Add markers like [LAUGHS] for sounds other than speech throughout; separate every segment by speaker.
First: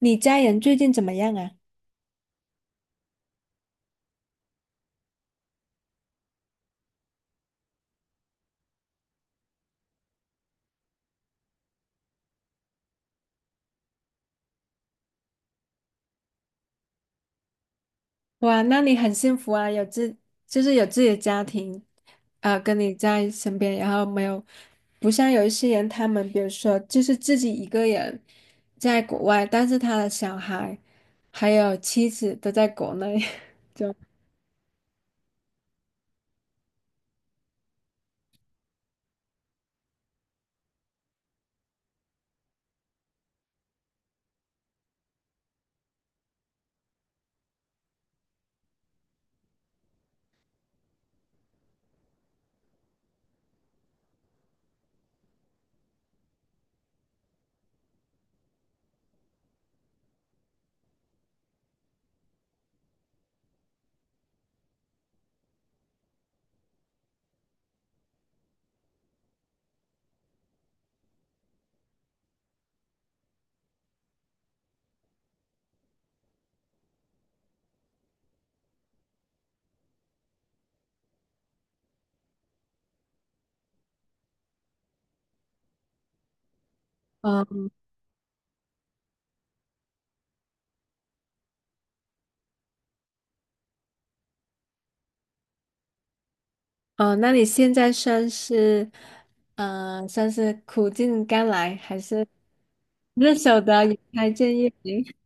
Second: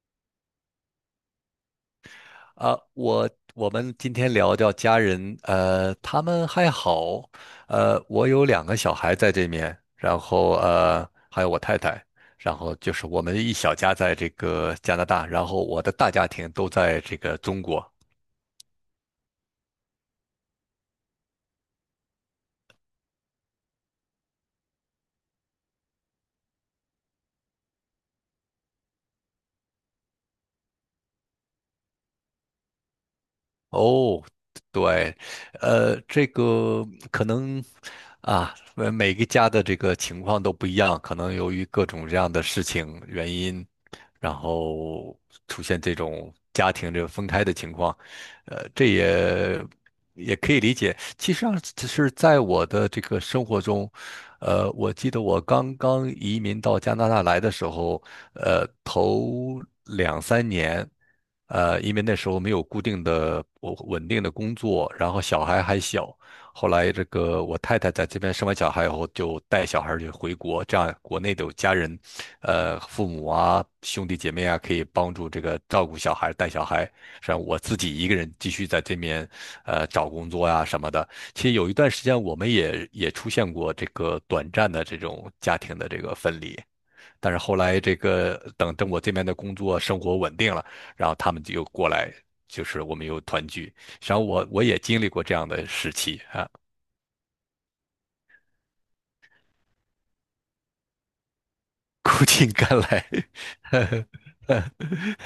Speaker 1: 你家人最近怎么样啊？
Speaker 2: 啊，我们今天聊聊家人。他们还好。我有两个小孩在这面，然后还有我太太，然后就是我们一小家在这个加拿大，然后我的大家庭都在这个中国。
Speaker 1: 哇，那你很幸福啊，有自己的家庭，跟你在身边，然后没有，不像有一些人，他们比如说就是自己一个人在国外，但是他的小孩还有妻子都在国内。[LAUGHS] 就
Speaker 2: 哦，对，这个可能啊，每个家的这个情况都不一样，可能由于各种这样的事情原因，然后出现这种家庭这个分开的情况。这也可以理解。其实上，只是在我的这个生活中，我记得我刚刚移民到加拿大来的时候，头2、3年。因为那时候没有固定的、我稳定的工作，然后小孩还小。后来这个我太太在这边生完小孩以后，就带小孩儿就回国，这样国内的有家人，父母啊、兄弟姐妹啊，可以帮助这个照顾小孩、带小孩。实际上我自己一个人继续在这边，找工作呀、什么的。其实有一段时间，我们也出现过这个短暂的这种家庭的这个分离。但是后
Speaker 1: 嗯
Speaker 2: 来这个等等我这边的工作生活稳定了，然后他们就又过来，就是我们又团聚。实际上我也经历过这样的时期啊。
Speaker 1: 嗯，那你现在算是算是苦尽甘来，还
Speaker 2: 苦
Speaker 1: 是
Speaker 2: 尽甘来。
Speaker 1: [LAUGHS] 日手的也开建议。明？
Speaker 2: [LAUGHS]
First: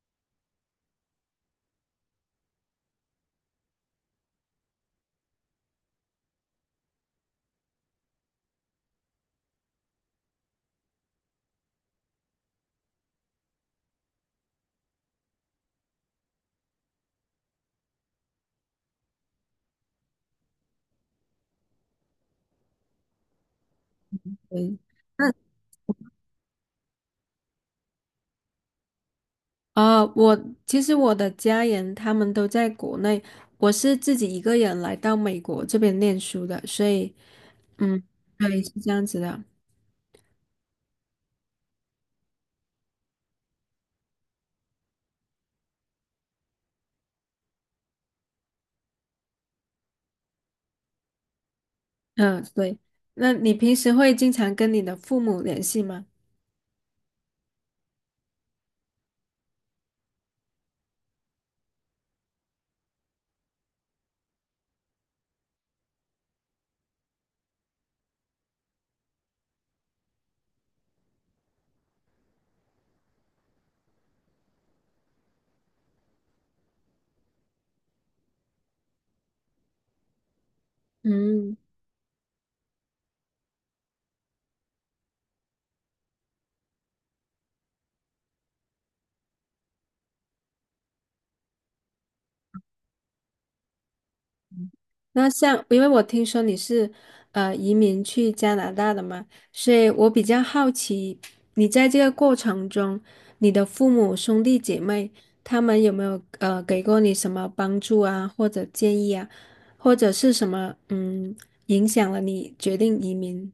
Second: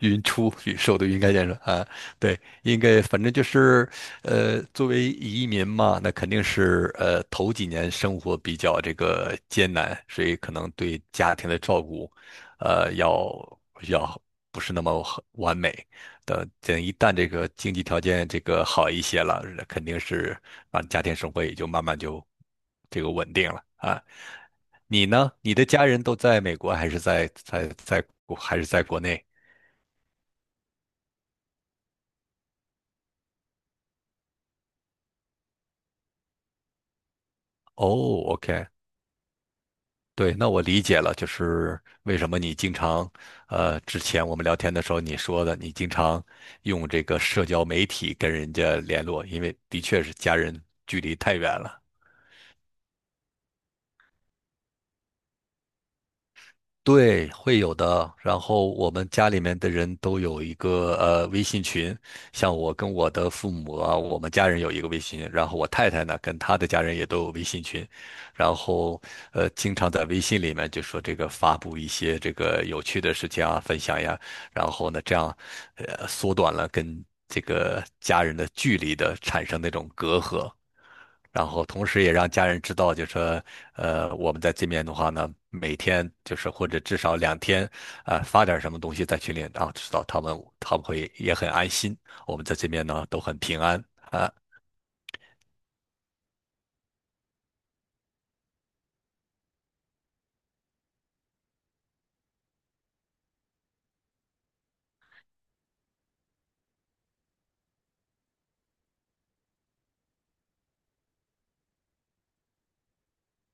Speaker 2: 云出云收都云开见说啊。对，应该反正就是，作为移民嘛，那肯定是头几年生活比较这个艰难，所以可能对家庭的照顾，呃，要要不是那么很完美。等等，一旦这个经济条件这个好一些了，肯定是啊，家庭生活也就慢慢就这个稳定了啊。
Speaker 1: 嗯。
Speaker 2: 你呢？你的家人都在美国，还是在国内？
Speaker 1: 啊，我其实我的家人他们都在国内，我是自己一个人来到美国这边念书的。所以，
Speaker 2: 哦
Speaker 1: 嗯，对，
Speaker 2: ，OK,
Speaker 1: 是这样子的。
Speaker 2: 对，那我理解了，就是为什么你经常，之前我们聊天的时候你说的，你经常用这个社交媒体跟人家联络，因为的确是家人距离太远了。
Speaker 1: 嗯，对。那你平时会经常跟你的父母联系吗？
Speaker 2: 对，会有的。然后我们家里面的人都有一个微信群，像我跟我的父母啊，我们家人有一个微信群，然后我太太呢跟她的家人也都有微信群，然后经常在微信里面就说这个发布一些这个有趣的事情啊，分享呀，然后呢这样缩短了跟这个家人的距离的产生那种隔阂。然
Speaker 1: 嗯。
Speaker 2: 后同时也让家人知道，就说，我们在这边的话呢，每天就是或者至少2天，啊、发点什么东西在群里，然后知道他们会也很安心，我们在这边呢都很平安啊。
Speaker 1: 那像，因为我听说你是移民去加拿大的嘛，所以我比较好奇，你在这个过程中，你的父母兄弟姐妹他们有没有给过你什么帮助啊，或者建议啊，或者是什么嗯影响了你决定移民？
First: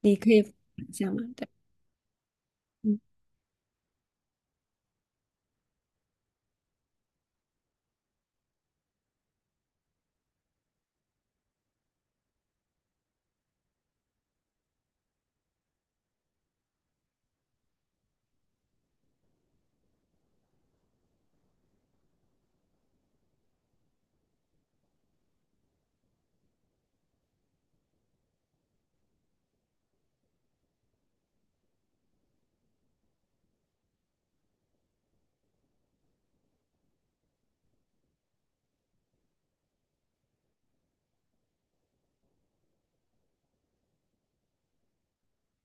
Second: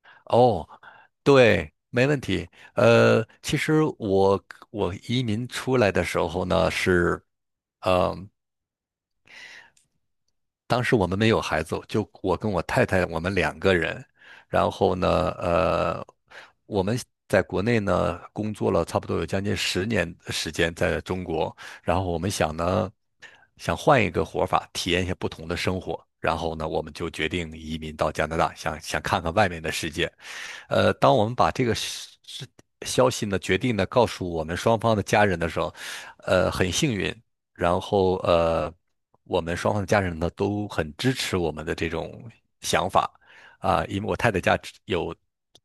Speaker 1: 你可以分
Speaker 2: 哦，
Speaker 1: 享吗？
Speaker 2: 对，没问题。其实我移民出来的时候呢是。嗯。当时我们没有孩子，就我跟我太太，我们两个人。然后呢，呃，我们在国内呢工作了差不多有将近10年的时间，在中国。然后我们想呢，想换一个活法，体验一下不同的生活。然后呢，我们就决定移民到加拿大，想想看看外面的世界。当我们把这个消息呢决定呢告诉我们双方的家人的时候，很幸运，然后我们双方的家人呢都很支持我们的这种想法啊，因为我太太家只有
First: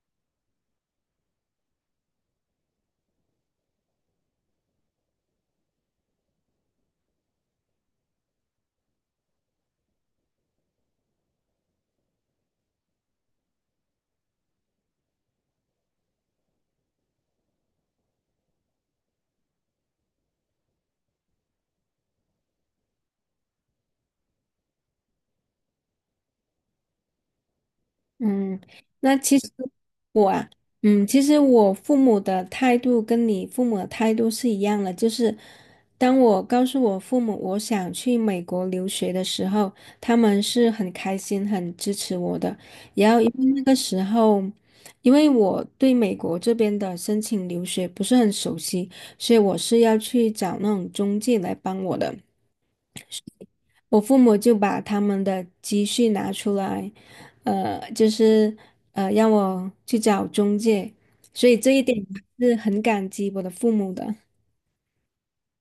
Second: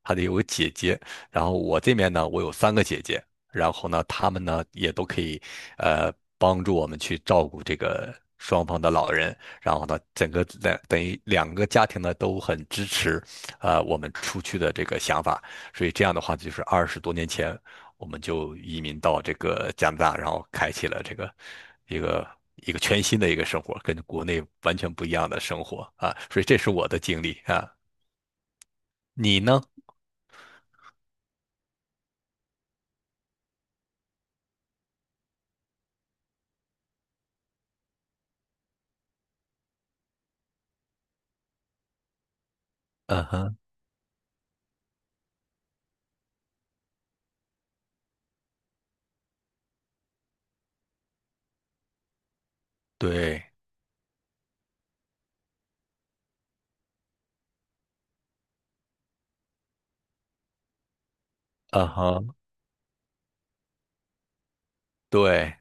Speaker 2: 她的有个姐姐，然后我这边呢我有三个姐姐，然后呢她们呢也都可以呃帮助我们去照顾这个双方的老人。然后呢，整个在等于两个家庭呢都很支持，我们出去的这个想法，所以这样的话就是20多年前我们就移民到这个加拿大，然后开启了这个一个一个全新的一个生活，跟国内完全不一样的生活啊，所以这是我的经历啊。
Speaker 1: 嗯，那其
Speaker 2: 你
Speaker 1: 实
Speaker 2: 呢？
Speaker 1: 我啊，嗯，其实我父母的态度跟你父母的态度是一样的，就是当我告诉我父母我想去美国留学的时候，他们是很开心、很支持我的。然后
Speaker 2: 嗯
Speaker 1: 因为
Speaker 2: 哼。
Speaker 1: 那个时候，因为我对美国这边的申请留学不是很熟悉，所以我是要去找那种中介来帮我的。
Speaker 2: 对。
Speaker 1: 我父母就把他们的积蓄拿出来，呃，就是让我去找中介，所以这一
Speaker 2: 嗯
Speaker 1: 点
Speaker 2: 哼。
Speaker 1: 我是很感激我的父母的。
Speaker 2: 对，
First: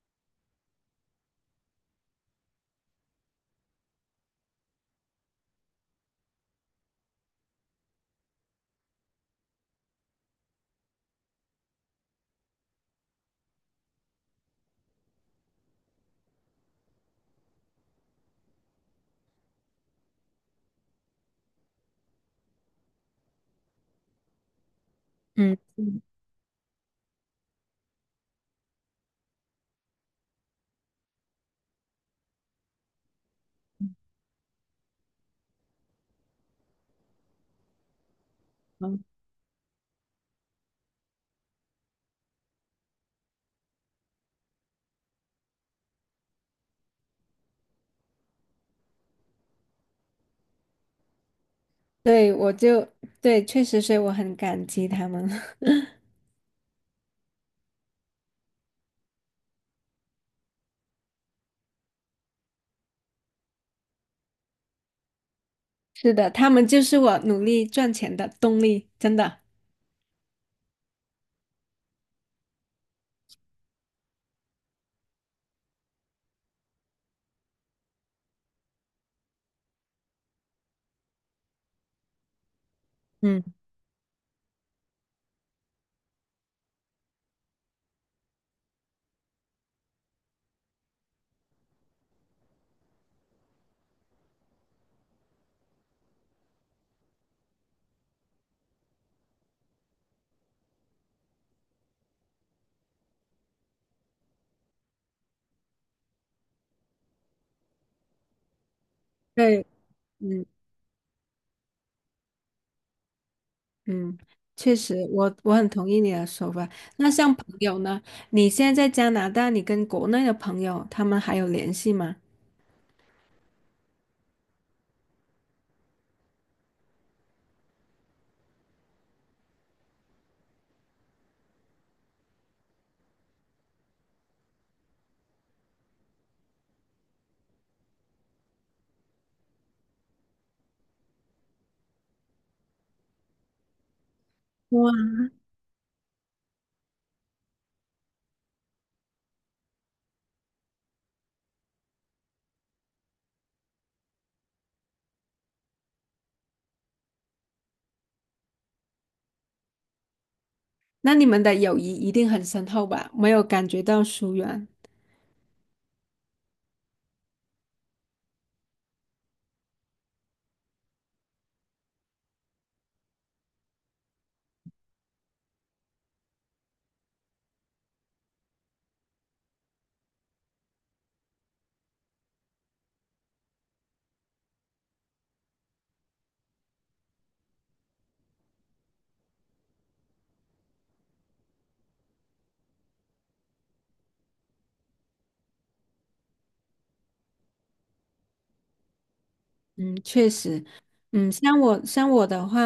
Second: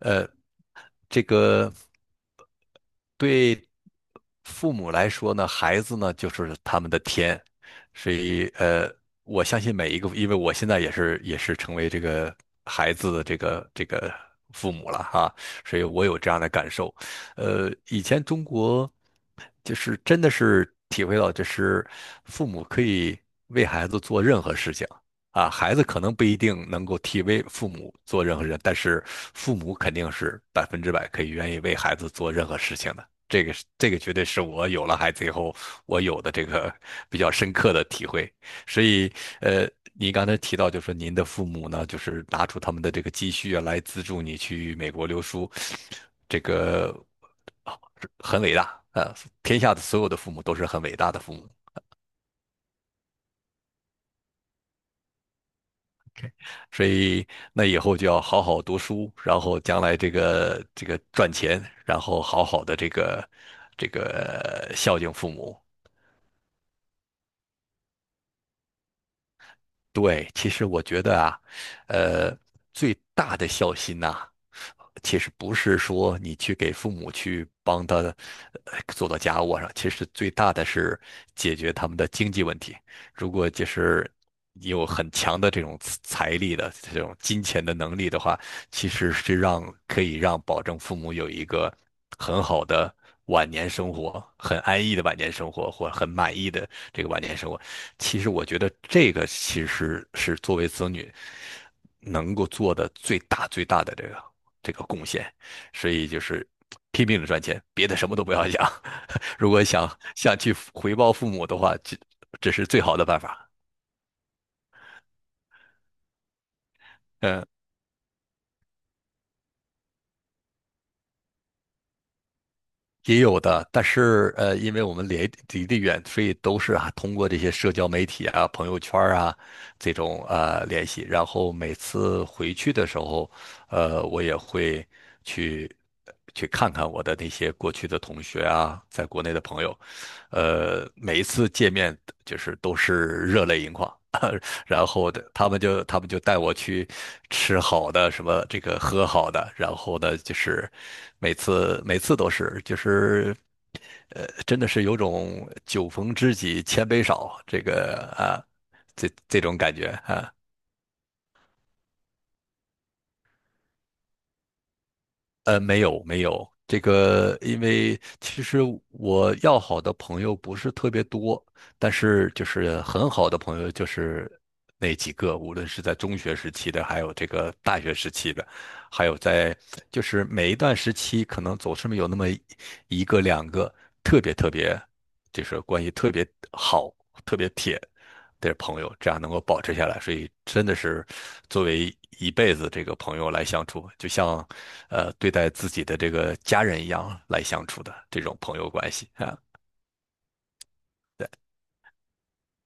Speaker 2: 呃，这个。对父母来说呢，孩子呢就是他们的天，所以我相信每一个，因为我现在也是成为这个孩子的这个父母了哈，所以我有这样的感受。以前中国就是真的是体会到，就是父母可以为孩子做任何事情。啊，
Speaker 1: 嗯，
Speaker 2: 孩子可
Speaker 1: 嗯
Speaker 2: 能不一定能够替为父母做任何事，但是父母肯定是100%可以愿意为孩子做任何事情的。这个是这个绝对是我有了孩子以后我有的这个比较深刻的体会。所以，呃，您刚才提到，就是说您的父母呢，就是拿出他们的这个积蓄啊，来资助你去美国留书，这个很伟大啊！天下的所有的父母都是很伟大的父母，
Speaker 1: 对，对，确实，所以我很感激他们。[LAUGHS]
Speaker 2: 所以那以后就要好好读书，然后将来这个赚钱，然后好好的这个孝敬父母。
Speaker 1: 是的，他们就是我努力赚钱的动力，真的。
Speaker 2: 对，其实我觉得啊，呃，最大的孝心呐、其实不是说你去给父母去帮他做到家务上，其实最大的是解决他们的经济问题。如
Speaker 1: 嗯，
Speaker 2: 果就是你有很强的这种财力的这种金钱的能力的话，其实是让可以让保证父母有一个很好的晚年生活，很安逸的晚年生活，或很满意的这个晚年生活。其实我觉得这个其实是作为子女能够做的最大最大的这个贡献，所以就是拼命的赚钱，别的什么都不要想。[LAUGHS] 如果
Speaker 1: 对，
Speaker 2: 想
Speaker 1: 嗯
Speaker 2: 去回报父母的话，这是最好的办法。
Speaker 1: 嗯，确实，我很同意你的说法。那像朋
Speaker 2: 嗯。
Speaker 1: 友呢？你现在在加拿大，你跟国内的朋友他们还有联系吗？
Speaker 2: 也有的，但是因为我们离得远，所以都是啊通过这些社交媒体啊、朋友圈儿啊这种联系。然后每次回去的时候，我也会去去看看我的那些过去的同学啊，在国内的朋友。每一次见面就是都是热泪盈眶。然后的他们就带我去吃好的，什么这个喝好的，然后呢就是每次都是就是。真的是有种酒逢知己千杯少，这个啊，这种感觉啊。
Speaker 1: 那你们的友谊一定很深厚吧？没有感觉到疏远。
Speaker 2: 没有没有，这个因为其实我要好的朋友不是特别多，但是就是很好的朋友就是那几个，无论是在中学时期的，还有这个大学时期的，还有在就是每一段时期，可能总是有那么一个两个特别特别，就是关系特别好、特别铁的朋友，这样能够保持下来。所以真的是作为一辈子这个朋友来相处，就像对待自己的这个家人一样来相处的这种朋友关系啊。
Speaker 1: 嗯，确实。
Speaker 2: 对。
Speaker 1: 嗯，像我的话，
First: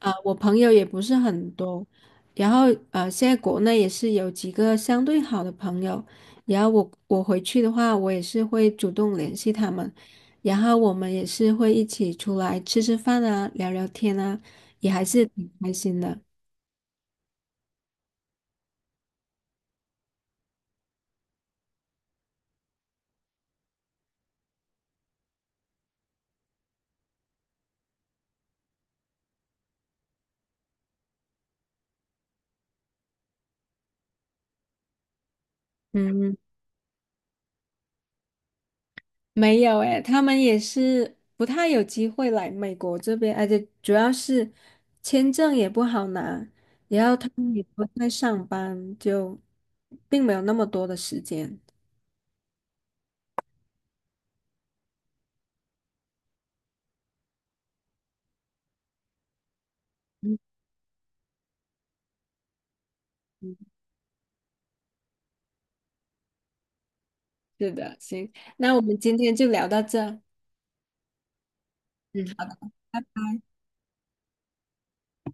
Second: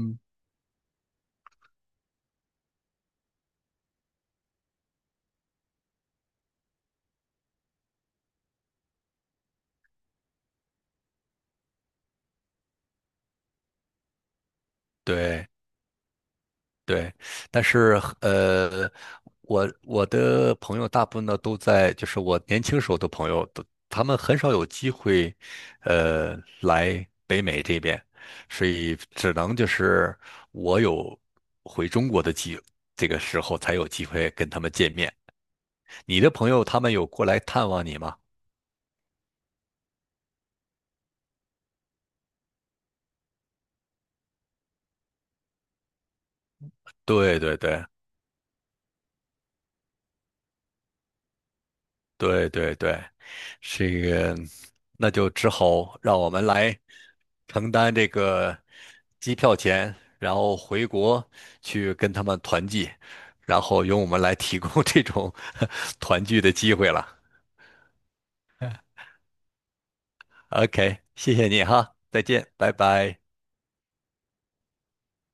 Speaker 1: 呃，我朋友也不是很多，然后呃，现在国内也是有几个相对好的朋友，然后我回去的话，我也是会主动联系他们，然后我们也是会一起出来吃吃饭啊，聊聊天啊，也还是挺
Speaker 2: 对，
Speaker 1: 开心的。
Speaker 2: 对，但是我的朋友大部分呢都在，就是我年轻时候的朋友，都他们很少有机会，来北美这边，所以只能就是我有回中国的机，这个时候才有机会跟他们见面。你的
Speaker 1: 嗯。
Speaker 2: 朋友他们有过来探望你吗？
Speaker 1: 没有诶，他们也是不太有机会来美国这边，而且主要是签证也不好拿，然后他
Speaker 2: 对
Speaker 1: 们
Speaker 2: 对
Speaker 1: 也
Speaker 2: 对。
Speaker 1: 不太上班，就并没有那么多的时间。
Speaker 2: 对对对，这个那就只好让我们来承担这个机票钱，然后回国去跟他们团聚，然
Speaker 1: 嗯，
Speaker 2: 后由我们来提供 [LAUGHS] 这种团聚的机会了。
Speaker 1: 是的，行，那我们今天就聊到这。
Speaker 2: OK,谢谢你哈，再
Speaker 1: 嗯，好
Speaker 2: 见，
Speaker 1: 的。
Speaker 2: 拜拜。